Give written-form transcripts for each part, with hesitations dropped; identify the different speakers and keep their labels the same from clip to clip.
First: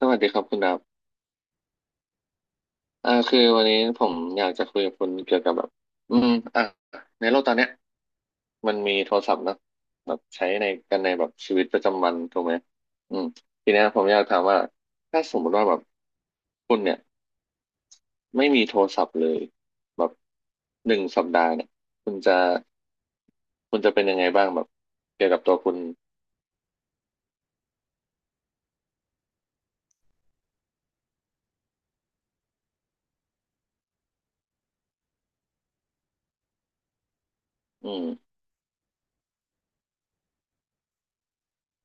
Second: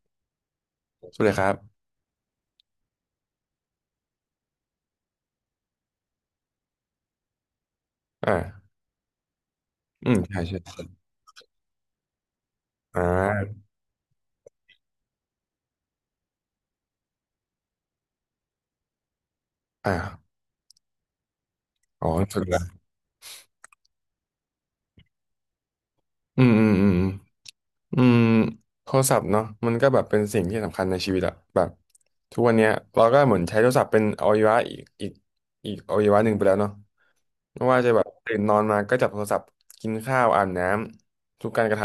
Speaker 1: สวัสดีครับคุณดับ
Speaker 2: สุดเลยครับ
Speaker 1: คือวันนี้ผมอยากจะคุยกับคุณเกี่ยวกับแบบอืมอ่ะในโลกตอนเนี้ย
Speaker 2: อ่า
Speaker 1: มันมีโทรศัพท์เนอะ
Speaker 2: อื
Speaker 1: แบ
Speaker 2: ม
Speaker 1: บ
Speaker 2: ใช่
Speaker 1: ใช้
Speaker 2: ใช่
Speaker 1: ในแบบชีวิตประจำวันถูกไหม
Speaker 2: อ่
Speaker 1: อืม
Speaker 2: า
Speaker 1: ทีเนี้ยผมอยากถามว่าถ้าสมมติว่าแบบคุณเนี่ยไม่มีโทรศัพท์เลยแบบ
Speaker 2: อ่า
Speaker 1: หนึ่งสัปดาห์เนี่ย
Speaker 2: อ๋อ
Speaker 1: คุณจะ
Speaker 2: สุดละ
Speaker 1: คุณจะเป็นยังไงบ้างแบบเกี่ยวกับตัวคุณ
Speaker 2: อืมอืมอืม อืมอืมโทรศัพท์เนาะมันก็แบบเป็นสิ่งที่สำคัญในชีวิตอะแบบทุกวันเนี้ยเราก็เหมือนใช้โทรศัพท์เป็นอวัยวะอีกอวัยวะหนึ่งไปแล้วเนาะ ไม่ว่า
Speaker 1: อื
Speaker 2: จะแบ
Speaker 1: ม
Speaker 2: บตื่นนอนมาก็จับโทรศัพท์กินข้าวอาบน้ำทุกการกระท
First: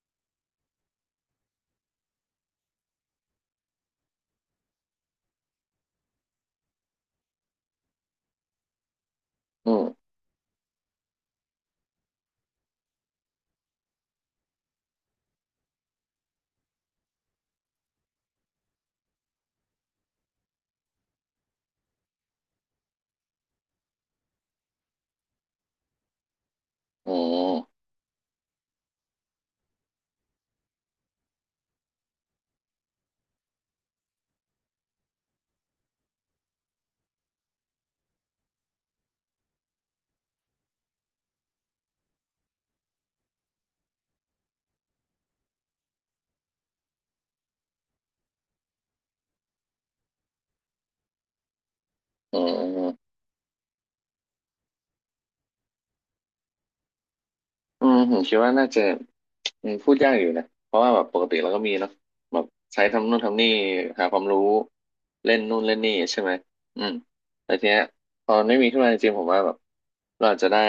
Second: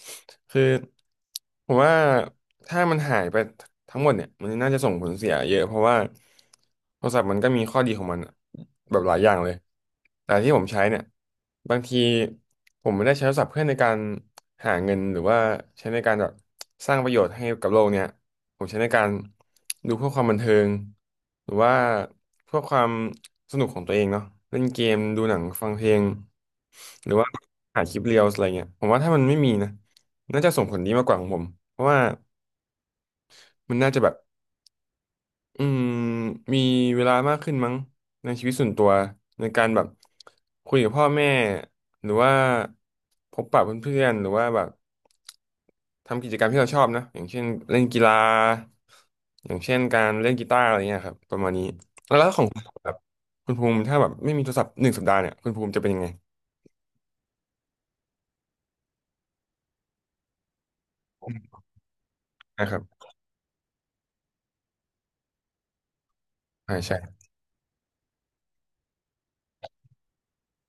Speaker 2: ำคือผมว่าถ้ามันหายไปทั้งหมดเนี่ยมันน่าจะส่งผลเสียเยอะเพราะว่าโทรศัพท์มันก็มีข้อดีของมันอะแบบหลายอย่างเลย
Speaker 1: อืม
Speaker 2: แต่ที่ผมใช้เนี่ยบางทีผมไม่ได้ใช้โทรศัพท์เพื่อในการหาเงินหรือว่าใช้ในการแบบสร้างประโยชน์ให้กับโลกเนี่ย ผมใช้ในการดูเพื่อความบันเทิงหรือว่าเพื่อความสนุกของตัวเองเนาะเล่นเกมดูหนังฟังเพลงห
Speaker 1: อื
Speaker 2: รือว่าหา
Speaker 1: ม
Speaker 2: คลิปเรียลอะไรเงี้ยผมว่าถ้ามันไม่มีนะน่าจะส่งผลดีมากกว่าของผมเพราะว่ามันน่าจะแบบ อืมมีเวลามากขึ้นมั้งในชีวิตส่วนตัวในการแบบคุยกับพ่อแม่หรือว่าพบปะเพื่อนๆหรือว่าแบบทำกิจกรรมที่เราชอบนะอย่างเช่นเล่นกีฬาอย่างเช่นการเล่นกีตาร์อะไรเงี้ยครับประมาณนี้แล้ว
Speaker 1: อื
Speaker 2: ของคุณแบบ
Speaker 1: ม
Speaker 2: คุณภูมิถ้าแบบไม่มีโทรศัพท์หนึ่งสัปดาห์เนี่ยคุณภูมิจะเป็นยังไง
Speaker 1: อืมผมคิดว่าน่าจะพูดยากอยู่นะเพราะว่าแบบปกติเราก็มีเนาะแบบ
Speaker 2: นะครั
Speaker 1: ใช้
Speaker 2: บ
Speaker 1: ทำนู่นทำนี่หาความรู้เล่นนู่นเล่นนี่ใช่ไหม
Speaker 2: อ่า
Speaker 1: อืม
Speaker 2: ใช่
Speaker 1: แต่ทีเนี้ยตอนไม่มีขึ้นมาจริงๆผมว่าแบบเราอาจจะได้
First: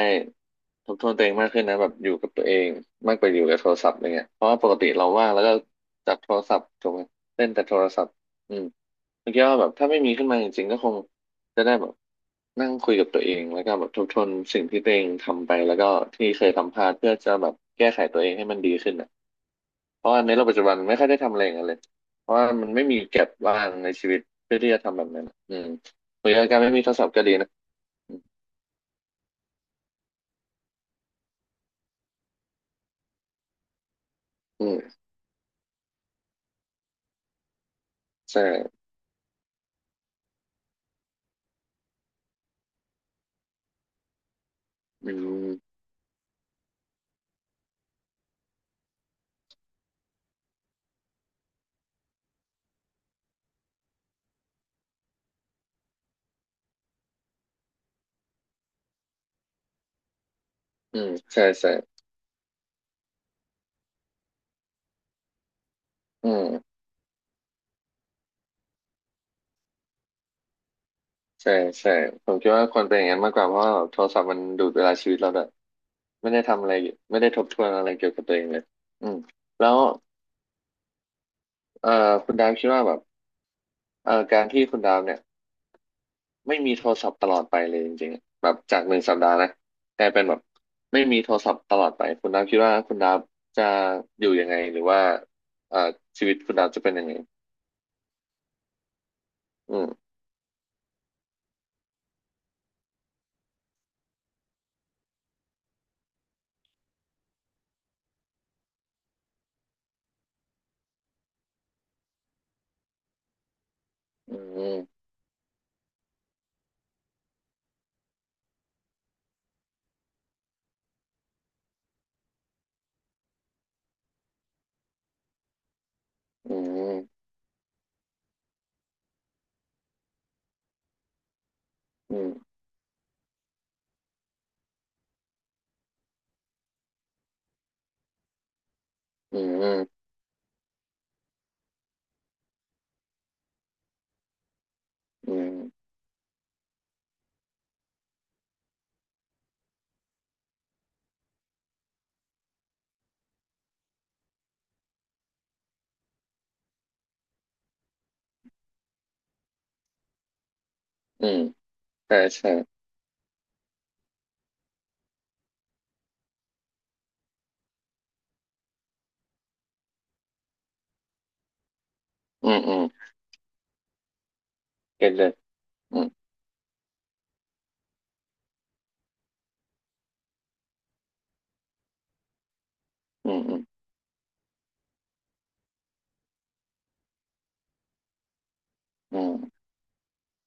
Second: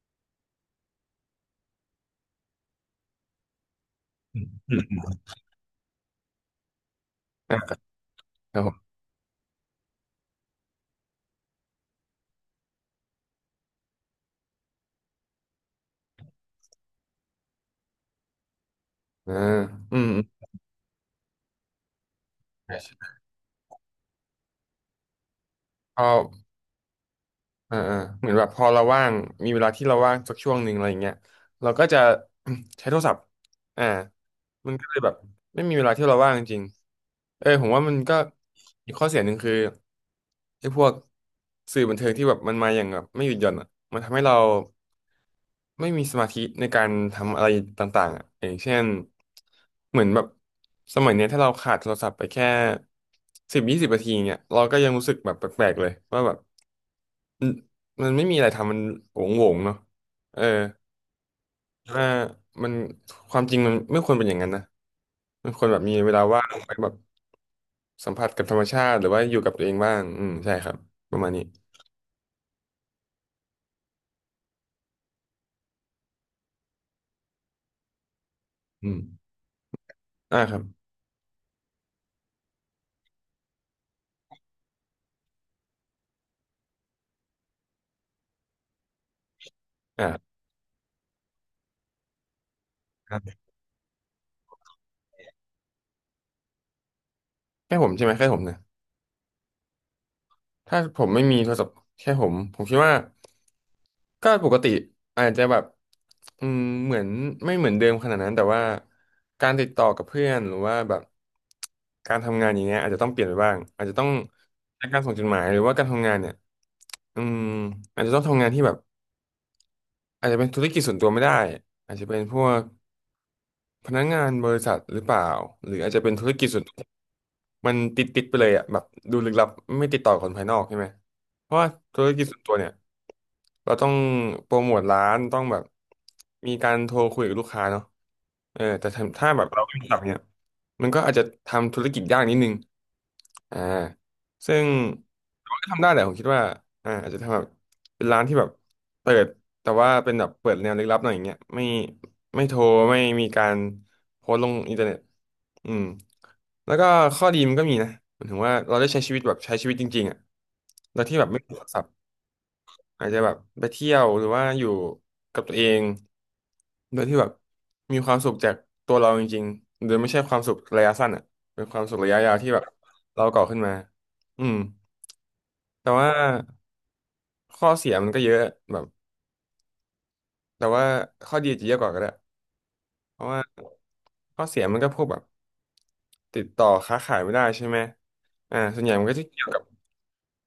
Speaker 1: ทบทวนตัวเองมากขึ้นนะแบบอยู่กับตัวเองมากกว่าอยู่กับโทรศัพท์อะไรเงี้ยเพราะว่าปก
Speaker 2: อ
Speaker 1: ติ
Speaker 2: ม
Speaker 1: เราว่างแล้วก็จับโทรศัพท์ถูกไหมเล่น
Speaker 2: อ่า
Speaker 1: แต่
Speaker 2: ค
Speaker 1: โท
Speaker 2: รับ
Speaker 1: รศัพท์อืม
Speaker 2: ผม
Speaker 1: ผมคิดว่าแบบถ้าไม่มีขึ้นมาจริงๆก็คง จะได้แบบนั่งคุยกับตัวเองแล้วก็แบบทบทวนสิ่งที่ตัวเองทำไปแล้วก็ที่เคยทำพลาดเพื่อจะแบบแก้ไขตัวเองให้มันดีขึ้นอ่ะ
Speaker 2: อ่าอืม
Speaker 1: เพราะ
Speaker 2: อื
Speaker 1: ว่าในโล
Speaker 2: ม
Speaker 1: กปัจจุบันไม่ค่อยได้ทำอะไรอย่างนั้นเลยเพราะว่ามัน
Speaker 2: ใช่
Speaker 1: ไม่มี
Speaker 2: ใช่
Speaker 1: แก็บว่างในชีวิตเพื่อที่จะทำแบบนั้นอะอืม
Speaker 2: พ
Speaker 1: หรื
Speaker 2: อ
Speaker 1: อการไม่มีโทรศัพท์ก็ดีนะ
Speaker 2: อ่าอ่าเหมือนแบบพอเราว่างมีเวลาที่เราว่างสักช่วงหนึ่งอะไรอย่างเงี้ยเราก็จะ ใช้โทรศัพท์อ่า
Speaker 1: อื
Speaker 2: มันก็เล
Speaker 1: ม
Speaker 2: ยแบบไม่มีเวลาที่เราว่างจริงๆเออผมว่ามันก็
Speaker 1: ใช่
Speaker 2: อีกข้อเสียหนึ่งคือไอ้พวกสื่อบันเทิงที่แบบมันมาอย่างแบบไม่หยุดหย่อนอ่ะมันทำให้เรา
Speaker 1: อืม
Speaker 2: ไม่มีสมาธิในการทำอะไรต่างๆอ่ะอย่างเช่นเหมือนแบบสมัยเนี้ยถ้าเราขาดโทรศัพท์ไปแค่10-20 นาทีเนี่ยเราก็ยังรู้สึกแบบแปลกๆเลยว่าแบบ อืมมันไม่มีอะไรทำมันโงงๆเนาะเออ
Speaker 1: อืมใช่ใช่
Speaker 2: ว่ามันความจริงมันไม่ควรเป็นอย่างนั้นนะมันควรแบบมีเวลา
Speaker 1: อื
Speaker 2: ว่า
Speaker 1: ม
Speaker 2: งไปแบบสัมผัสกับธรรมชาติหรือว่าอยู่กับตัวเองบ้างอืมใช่ครับประมาณนี้
Speaker 1: ใช่ใช่ผมคิดว่าควรเป็นอย่างนั้นมากกว่าเพราะว่าโทรศัพท์มันดูดเวลาชีวิตเราด้วยไม่ได้ทำอะไรไม่ได้ทบทวนอะไรเกี่ยวกับตัวเองเลย
Speaker 2: อืม
Speaker 1: อืมแล้ว
Speaker 2: อ่าครับ
Speaker 1: เอ่อคุณดาวคิดว่าแบบ การที่คุณดาวเนี่ยไม่มีโทรศัพท์ตลอดไปเลยจริงๆอะแบบจากหนึ่งสัปดาห์นะกลา
Speaker 2: อ่า
Speaker 1: ยเป็นแบบไม่มีโทรศัพท์ตลอดไปคุณดาวคิดว่าคุณ
Speaker 2: ค
Speaker 1: ดาว
Speaker 2: รับ
Speaker 1: จะอยู่ยังไงหรือว่าเอ่อชีวิตคุณดาวจะเป็นยังไง
Speaker 2: แค่ผมใช่ไหมแค่ผมนะ
Speaker 1: อืม
Speaker 2: ถ้าผมไม่มีโทรศัพท์แค่ผมผมคิดว่าก็ปกติอาจจะแบบอืมเหมือนไม่เหมือนเดิมขนาดนั้นแต่ว่าการติดต่อกับเพื่อนหรือว่าแบบการทำงานอย่างเงี้ยอาจจะต้องเปลี่ยนไปบ้างอาจจะต้อง
Speaker 1: อื
Speaker 2: ใช้การ
Speaker 1: ม
Speaker 2: ส่งจดหมายหรือว่าการทำงานเนี่ยอืมอาจจะต้องทำงานที่แบบอาจจะเป็นธุรกิจส่วนตัวไม่ได้อาจจะเป็นพวกพนักงานบริษัทหรือเปล่าหรืออาจจะเป็นธุรกิจ
Speaker 1: อื
Speaker 2: ส่วนตัว
Speaker 1: ม
Speaker 2: มันติดไปเลยอ่ะแบบดูลึกลับไม่ติดต่อกับคนภายนอกใช่ไหมเพราะว่าธุร
Speaker 1: อื
Speaker 2: กิจ
Speaker 1: ม
Speaker 2: ส่วนตัวเนี่ยเราต้องโปรโมทร้านต้องแบบมีการโทรคุยกับลูกค้าเนาะเออแต่ถ้า
Speaker 1: อื
Speaker 2: แบบเราเป็นสับ
Speaker 1: ม
Speaker 2: เนี่ยมันก็อาจจะทำธุรกิจยากนิดนึงอ่าซึ่ง
Speaker 1: อื
Speaker 2: ก็
Speaker 1: ม
Speaker 2: ทำได้แหละผมคิดว่าอ่าอาจจะทำแบบเป็นร้านที่แบบเปิด แต่ว่าเป็นแบบเปิดแนวลึกลับหน่อยอย่างเงี้ยไม่โทรไม่มีการโพสต์ลงอินเทอร์เน็ตอืมแล้วก็ข้อดีมันก็มีนะหมายถึงว่าเราได้ใช้ชีวิตแบบใช้ชีวิตจริงๆอ่ะโดยที่แบ
Speaker 1: อื
Speaker 2: บไม่
Speaker 1: ม
Speaker 2: ติดขัดสับ
Speaker 1: ใช่ใช่
Speaker 2: อาจจะแบบไปเที่ยวหรือว่าอยู่กับตัวเองโดยที่แบบมีความสุขจากตัวเราจริงๆโดยไม่ใช่ความสุขระยะสั้นอ่ะเป็นความสุขระยะยาว
Speaker 1: อื
Speaker 2: ที่แบ
Speaker 1: ม
Speaker 2: บ
Speaker 1: อืม
Speaker 2: เราก่อขึ้นมาอืม
Speaker 1: เก็ตเลย
Speaker 2: แต่
Speaker 1: อืม
Speaker 2: ว่าข้อเสียมันก็เยอะแบบแต่ว่าข้อดีอาจจะเยอะกว่าก็ได้เพราะ
Speaker 1: อื
Speaker 2: ว่า
Speaker 1: มอืม
Speaker 2: ข้อเสียมันก็พวกแบบติดต่อค้าขายไม่ได้ใช่ไหมอ่าส่วนใหญ่มันก็
Speaker 1: อื
Speaker 2: จะ
Speaker 1: ม
Speaker 2: เกี่ยวกับ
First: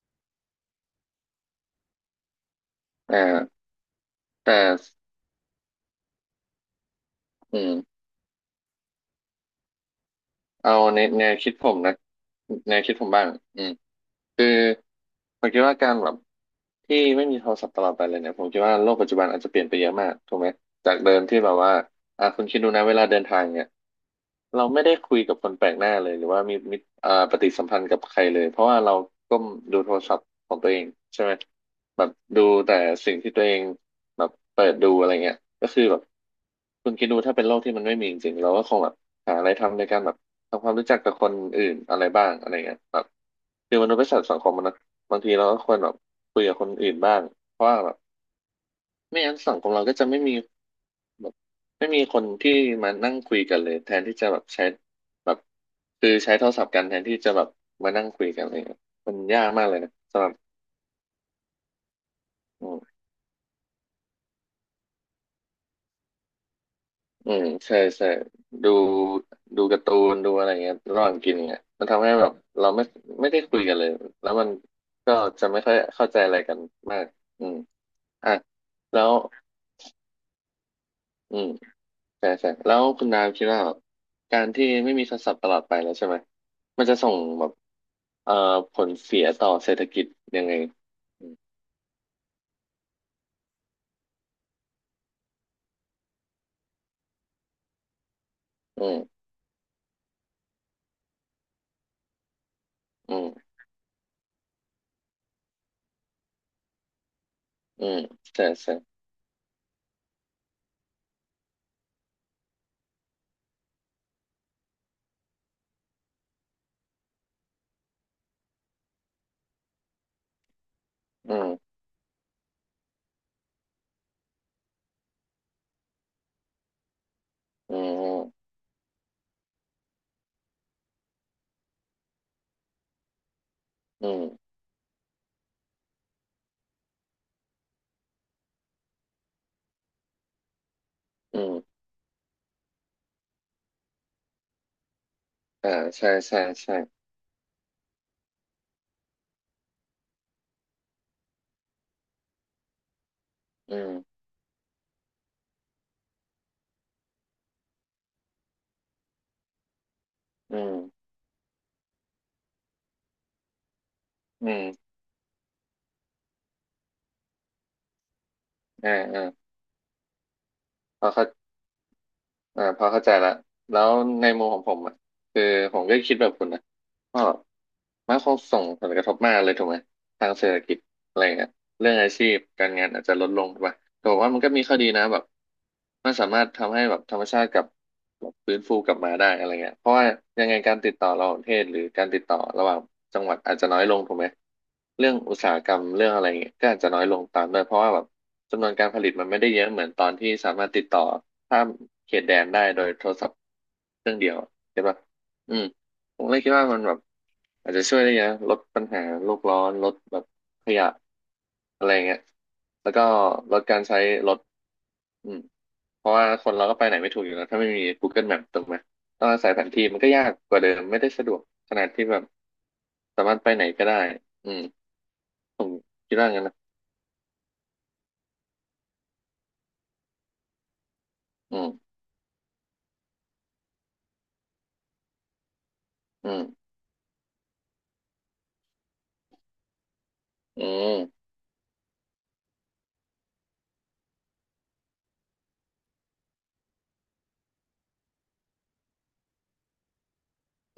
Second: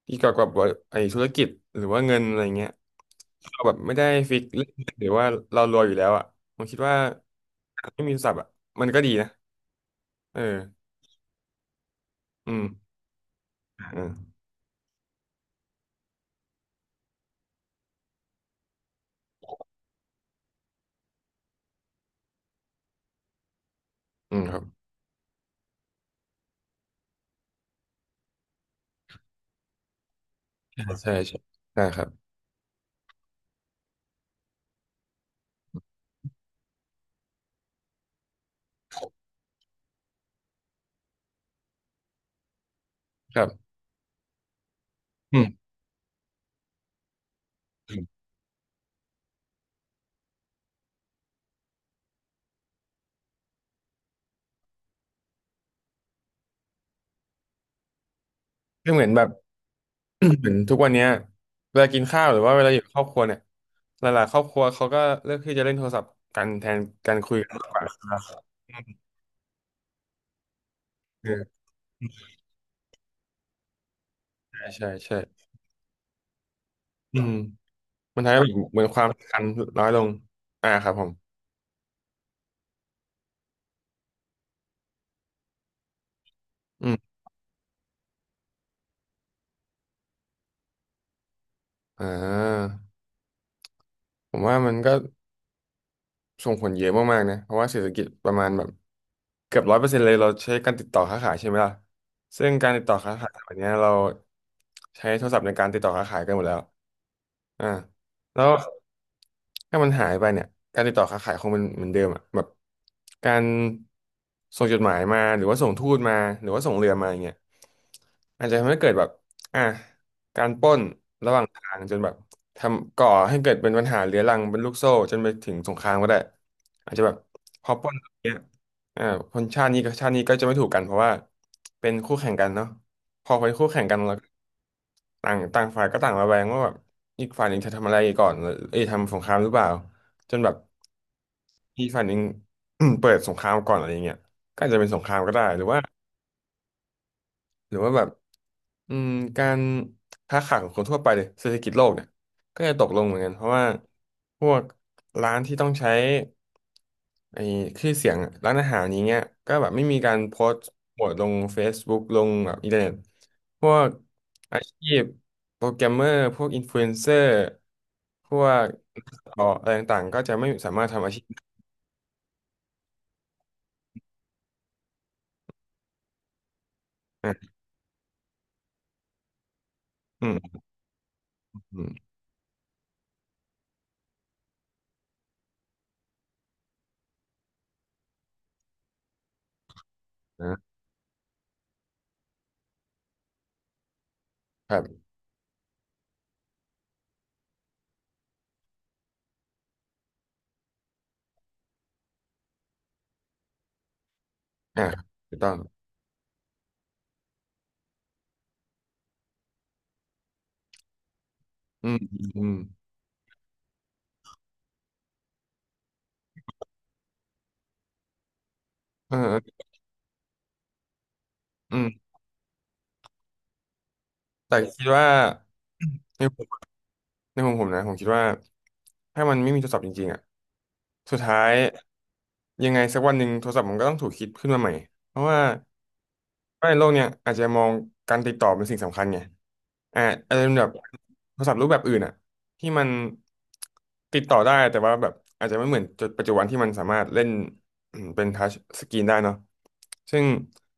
Speaker 2: อีกเกี่ยวกับไอ้ธุรกิจหรือว่าเงินอะไรเงี้ย
Speaker 1: อ
Speaker 2: เรา
Speaker 1: ่า
Speaker 2: แบบไม่ได้ฟิก
Speaker 1: แต่
Speaker 2: เรื่องเงินหรือว่าเรารวยอยู่แล้วอ่ะผมคิดว่า
Speaker 1: อืม
Speaker 2: ไม่มีศัพท์อ่ะมันก็ดีนะเอ
Speaker 1: เอา
Speaker 2: อ
Speaker 1: ในแนวคิดผมนะ
Speaker 2: อืม
Speaker 1: แนวคิดผมบ้างอืม
Speaker 2: อืม
Speaker 1: คือผมคิดว่าการแบบ ที่ไม่มีโทรศัพท์ตลอดไปเลยเนี่ยผมคิดว่าโลกปัจจุบันอาจจะเปลี่ยนไปเยอะมากถูกไหมจากเดิมที่แบบว่าอ่ะคุณคิดดูนะเวลาเดินทางเนี่ย
Speaker 2: อืมครั
Speaker 1: เรา
Speaker 2: บ
Speaker 1: ไม่ได้คุยกับคนแปลกหน้าเลยหรือว่ามีมิตรปฏิสัมพันธ์กับใครเลยเพราะว่าเราก้มดูโทรศัพท์ของตัวเอ
Speaker 2: ใช่
Speaker 1: ง
Speaker 2: ใช่
Speaker 1: ใช่ไหม
Speaker 2: ใช่ได้ค
Speaker 1: แบ
Speaker 2: รั
Speaker 1: บ
Speaker 2: บ
Speaker 1: ดูแต่สิ่งที่ตัวเองแบบเปิดดูอะไรเงี้ยก็คือแบบคุณคิดดูถ้าเป็นโลกที่มันไม่มีจริงๆเราก็คงแบบหาอะไรทำในการแบบทำความรู้จักกับคนอื่นอะไรบ้างอะไรเงี้ยแบบ
Speaker 2: ครับ
Speaker 1: คือมนุษย์เป็นสัตว์สังคมนะ บางที
Speaker 2: อื
Speaker 1: เราก็
Speaker 2: ม
Speaker 1: ควรแบบคุยกับคนอื่นบ้างเพราะว่าแบ
Speaker 2: อื
Speaker 1: บ
Speaker 2: ม
Speaker 1: ไม่งั้นสังคมเราก็จะไม่มีแบบไม่มีคนที่มานั่งคุยกันเลยแทนที่จะแบบใช้แบบคือใช้โทรศัพท์กันแทนที่จะแบบมานั่งคุยกันอะไรเงี้ย
Speaker 2: ก็เหมือน
Speaker 1: มัน
Speaker 2: แบบ
Speaker 1: ยากมากเลยนะ สำหรับ
Speaker 2: เหมือนทุกวันเนี้ยเวลากินข้าวหรือว่าเว
Speaker 1: อื
Speaker 2: ลาอยู่กับคร
Speaker 1: ม
Speaker 2: อบครัวเนี่ยหลายๆครอบครัวเขาก็เลือกที่จะเล่นโทรศัพท์กันแทนการ
Speaker 1: อื
Speaker 2: คุย
Speaker 1: ม
Speaker 2: กันมากก
Speaker 1: ใช่
Speaker 2: ว่า
Speaker 1: ใช่ดูดูการ์ตูนดูอะไรเงี้ยระหว่างกินเงี้ย
Speaker 2: เออ
Speaker 1: มันทำให้แบบเราไม่ได้คุยกันเลยแล้วมัน
Speaker 2: ใช่ใช่
Speaker 1: ก็
Speaker 2: ใช่
Speaker 1: จะไม่ค่อยเข้าใจอะไรกันมาก
Speaker 2: อืม
Speaker 1: อืม
Speaker 2: มัน
Speaker 1: อ่ะ
Speaker 2: ทำให้แบบเหมือนค
Speaker 1: แล้
Speaker 2: วาม
Speaker 1: ว
Speaker 2: สำคันน้อยลงอ่าครับผม
Speaker 1: อืม ใช่ใช่แล้วคุณดาวคิดว่าแบบการที่ไม่มีโทรศัพท์ตลอดไปแล้วใช่ไหมมัน
Speaker 2: อื
Speaker 1: จะส่
Speaker 2: ม
Speaker 1: งแบบเอ่อผลเสียต่อเศรษฐกิจยังไง
Speaker 2: อ่าผมว่ามันก็ ส่งผลเยอะมากๆนะเพราะว่าเศรษฐกิจประมาณแบบ
Speaker 1: อืม
Speaker 2: เกือบร้อยเปอร์เซ็นต์เลยเราใช้การติดต่อค้าขายใช่ไหมล่ะซึ่งการติดต่อค้า
Speaker 1: อืม
Speaker 2: ขายวันนี้เราใช้โทรศัพท์ในการติดต่อค้าขายกันหมดแล้วอ่า
Speaker 1: อืม
Speaker 2: แล้
Speaker 1: ใช่
Speaker 2: ว
Speaker 1: ใช่
Speaker 2: ถ้ามันหายไปเนี่ยการติดต่อค้าขายคงเป็นเหมือนเดิมอ่ะแบบการส่งจดหมายมาหรือว่าส่งทูตมาหรือว่าส่งเรือมาอย่างเงี้ยอาจจะทำให้เกิดแบบอ่ะ การปล้นระ
Speaker 1: อื
Speaker 2: หว่างทา
Speaker 1: ม
Speaker 2: งจนแบบทำก่อให้เกิดเป็นปัญหาเรื้อรังเป็นลูกโซ่จนไปถึงสงครามก็ได้อาจจะแบบพอ
Speaker 1: อื
Speaker 2: ปล้นแบบเนี้ย
Speaker 1: ม
Speaker 2: อ่าคนชาตินี้กับชาตินี้ก็จะไม่ถูกกันเพราะว่าเป็นคู่แข่งกันเนาะพอเป็นคู่แข่งกัน
Speaker 1: อื
Speaker 2: แล้ว
Speaker 1: ม
Speaker 2: ต่างต่างฝ่ายก็ต่างระแวงว่าแบบอีกฝ่ายหนึ่งจะทำอะไรก่อนเอ้ยทำสงครามหรือเปล่าจนแบบ
Speaker 1: อืม
Speaker 2: อีกฝ่ายหนึ่ง เปิดสงครามก่อนอะไรอย่างเงี้ยก็อาจจะเป็นสงครามก็ได้หรือ
Speaker 1: อ่า
Speaker 2: ว่า
Speaker 1: ใช่ใช่ใช่
Speaker 2: หรือว่าแบบ อืมการค้าขายของคนทั่วไปเลยเศรษฐกิจโลกเนี่ยก็จะตกลงเหมือนกันเพราะว่า
Speaker 1: อืม
Speaker 2: พวกร้านที่ต้องใช้ไอ้ชื่อเสียงอะร้านอาหารอย่างเงี้ยก็แบบไม่มีการโพส
Speaker 1: อื
Speaker 2: ต์
Speaker 1: ม
Speaker 2: โปรโมทลง Facebook ลงแบบอินเทอร์เน็ตพวก
Speaker 1: อื
Speaker 2: อาชี
Speaker 1: ม
Speaker 2: พโปรแกรมเมอร์พวกอินฟลูเอนเซอร์พวก
Speaker 1: อ่าอ่า
Speaker 2: อะไรต่างๆก็จะไม่สามารถ
Speaker 1: พ
Speaker 2: ทำ
Speaker 1: อ
Speaker 2: อาชี
Speaker 1: เข้า
Speaker 2: พ
Speaker 1: อ่าพอเข้าใจละแล้วในมุมของผมอ่ะคือผมก็คิดแบบคุณนะก็
Speaker 2: อ่ะ
Speaker 1: มันคงส่งผลกระทบมากเลยถูกไหม
Speaker 2: อื
Speaker 1: ทางเศร
Speaker 2: ม
Speaker 1: ษฐกิจอะไรเงี้ย
Speaker 2: อื
Speaker 1: เรื่
Speaker 2: ม
Speaker 1: องอาชีพการงานอาจจะลดลงไปแต่ผมว่ามันก็มีข้อดีนะแบบมันสามารถทำให้แบบธรรมชาติกลับแบบฟื้นฟูกลับมาได้อะไรเงี้ยเพราะว่ายังไง
Speaker 2: นะ
Speaker 1: การติดต่อระหว่างประเทศหรือการติดต่อระหว่างจังหวัดอาจจะน้อยลงถูกไหม
Speaker 2: ครับ
Speaker 1: เรื่องอุตสาหกรรมเรื่องอะไรเงี้ยก็อาจจะน้อยลงตามด้วยเพราะว่าแบบจำนวนการผลิตมันไม่ได้เยอะเหมือนตอนที่สามารถติดต่อข้ามเขตแดนได้โดยโทรศัพท์เครื่องเดียวใช่
Speaker 2: อ่ะ
Speaker 1: ปะ
Speaker 2: ถูกต้อ
Speaker 1: อื
Speaker 2: ง
Speaker 1: ม ผมเลยคิดว่ามันแบบอาจจะช่วยได้เยอะลดปัญหาโลกร้อนลดแบบขยะอะ
Speaker 2: อื
Speaker 1: ไร
Speaker 2: ม
Speaker 1: เงี้
Speaker 2: อื
Speaker 1: ย
Speaker 2: มอืม
Speaker 1: แล้วก็ลดการใช้รถอืมเพราะว่าคนเราก็ไปไหนไม่ถูกอยู่แล้วถ้าไม่มี Google Map ถูกไหมต้องอาศัยแผ
Speaker 2: เออ
Speaker 1: นที่มันก็ยากกว่าเดิมไม่ได้สะดวกข
Speaker 2: อื
Speaker 1: นาด
Speaker 2: ม
Speaker 1: ที่แบบสามารถไปไหนก็ได้อื
Speaker 2: แต่
Speaker 1: ม
Speaker 2: คิดว่า
Speaker 1: ผมคิดว่างั้นนะ
Speaker 2: ในมุมผมนะผมคิดว่าถ้ามันไม่มีโทรศัพท์จริงๆอ่ะสุดท้าย
Speaker 1: อืม
Speaker 2: ยังไงสักวันหนึ่งโทรศัพท์มันก็ต้องถูกคิดขึ้นมาใหม่เพราะว่า
Speaker 1: อืม
Speaker 2: ไม่โลกเนี่ยอาจจะมองการติดต่อเป็นสิ่งสำคัญไงอ่าอาจจะเป็น
Speaker 1: อื
Speaker 2: แบบ
Speaker 1: ม
Speaker 2: โทรศัพท์รูปแบบอื่นอ่ะที่มันติดต่อได้แต่ว่าแบบอาจจะไม่เหมือนจุดปัจจุบันที่มันสามารถเล่นอืมเป็นทัชสกรีนได้เนาะซึ่ง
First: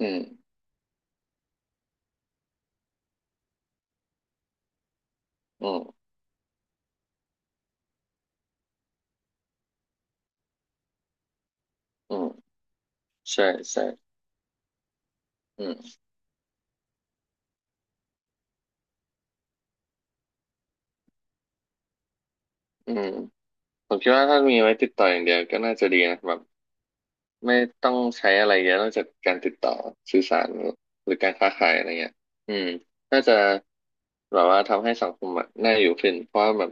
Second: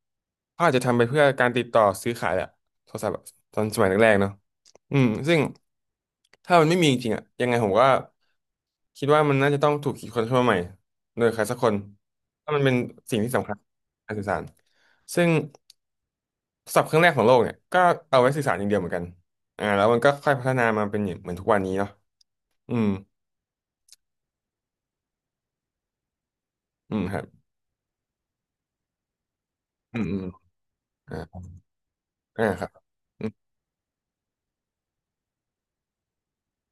Speaker 1: อืม
Speaker 2: เขาอาจจะทำไปเพื่อการติดต่อซื้อขายแหละโทรศัพท์ตอนสมัยแรกๆเนาะอืมซึ่ง
Speaker 1: อืม
Speaker 2: ถ้ามันไม่มีจริงๆอ่ะยังไงผมก็คิดว่ามันน่าจะต้องถูกคิดค้นขึ้นมาใหม่โดยใครสักคน
Speaker 1: อื
Speaker 2: ถ้า
Speaker 1: ม
Speaker 2: มันเป็นสิ่งที่
Speaker 1: ใช่
Speaker 2: สำคัญ
Speaker 1: ใช่
Speaker 2: การสื่อสารซึ่ง
Speaker 1: อืม
Speaker 2: ศัพท์เครื่องแรกของโลกเนี่ยก็เอาไว้สื่อสารอย่างเดียวเหมือนกันอ่าแล้วมันก็ค่อยพัฒนามาเป็นอย่างเหมือนทุกวันนี้เนาะอืม
Speaker 1: อืมผมคิดว่าถ้ามีไว้ติดต่ออย่างเดียวก็น่าจะดีนะแบบ
Speaker 2: อืมครับ
Speaker 1: ไม่ต้องใช้อะไรเยอะนอกจากการติดต่อ
Speaker 2: อืมอื
Speaker 1: สื่อ
Speaker 2: ม
Speaker 1: สารหรื
Speaker 2: อ่า
Speaker 1: อการค้าขายอะไรเงี้ย
Speaker 2: อ่า
Speaker 1: อื
Speaker 2: ครั
Speaker 1: ม
Speaker 2: บ
Speaker 1: น่า
Speaker 2: อืม
Speaker 1: จะแบบว่าทำให้สังคมอะน่าอยู่ขึ้นเพราะว่าแบบ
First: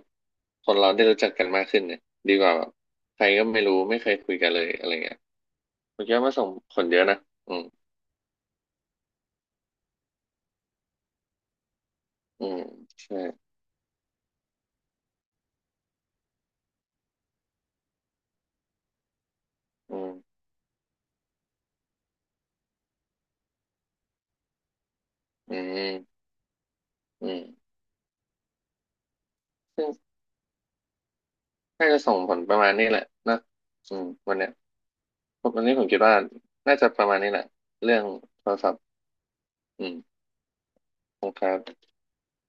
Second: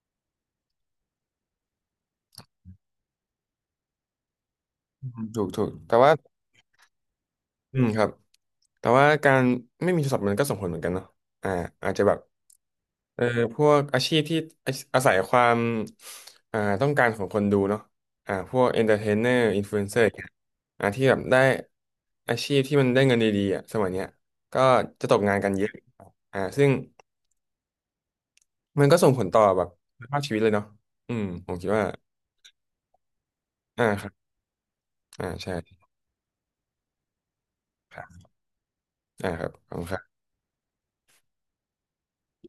Speaker 1: คนเราได้รู้จักกันมากขึ้นเนี่ยดีกว่าแบบใครก็ไม่รู้ไม่เคยคุยกันเลยอะไร
Speaker 2: อื
Speaker 1: เงี้ย
Speaker 2: มถูกถูกแต่
Speaker 1: ผม
Speaker 2: ว่า
Speaker 1: คิดว่ามันส่งผลเยอะนะอืม
Speaker 2: อืมครับแต่ว่าการไม่มีโทรศัพท์มันก็ส่งผลเหมือนกันเนาะอ่าอาจจะแบบ
Speaker 1: อืมใช่
Speaker 2: เออพวกอาชีพที่อาศัยความอ่าต้องการของคนดูเนาะอ่าพวกเอนเตอร์เทนเนอร์อินฟลูเอน
Speaker 1: อื
Speaker 2: เซอร์อย่า
Speaker 1: ม
Speaker 2: งเงี้ยอ่าที่แบบได้อาชีพที่มันได้เงินดีๆอ่ะสมัยเนี้ยก็จะตกงานกัน
Speaker 1: อื
Speaker 2: เยอะ
Speaker 1: ม
Speaker 2: อ่าซึ่ง
Speaker 1: อืม
Speaker 2: มันก็ส่งผลต่อแบบ
Speaker 1: ซึ่ง
Speaker 2: คุณภาพชีวิตเลยเนาะอืมผมคิดว่า
Speaker 1: น่าจะส่งผลประมาณนี้แหละนะ
Speaker 2: อ่า
Speaker 1: อื
Speaker 2: ค
Speaker 1: ม
Speaker 2: รับ
Speaker 1: วันเนี้ย
Speaker 2: อ่าใช่
Speaker 1: วันนี้ผมคิดว่าน่าจะประมาณนี้แหละเรื่
Speaker 2: ค
Speaker 1: อ
Speaker 2: รั
Speaker 1: ง
Speaker 2: บ
Speaker 1: โทรศัพท์
Speaker 2: อ่าครับขอบ
Speaker 1: อื
Speaker 2: คุณ
Speaker 1: ม
Speaker 2: ครับ
Speaker 1: ขอบคงครับ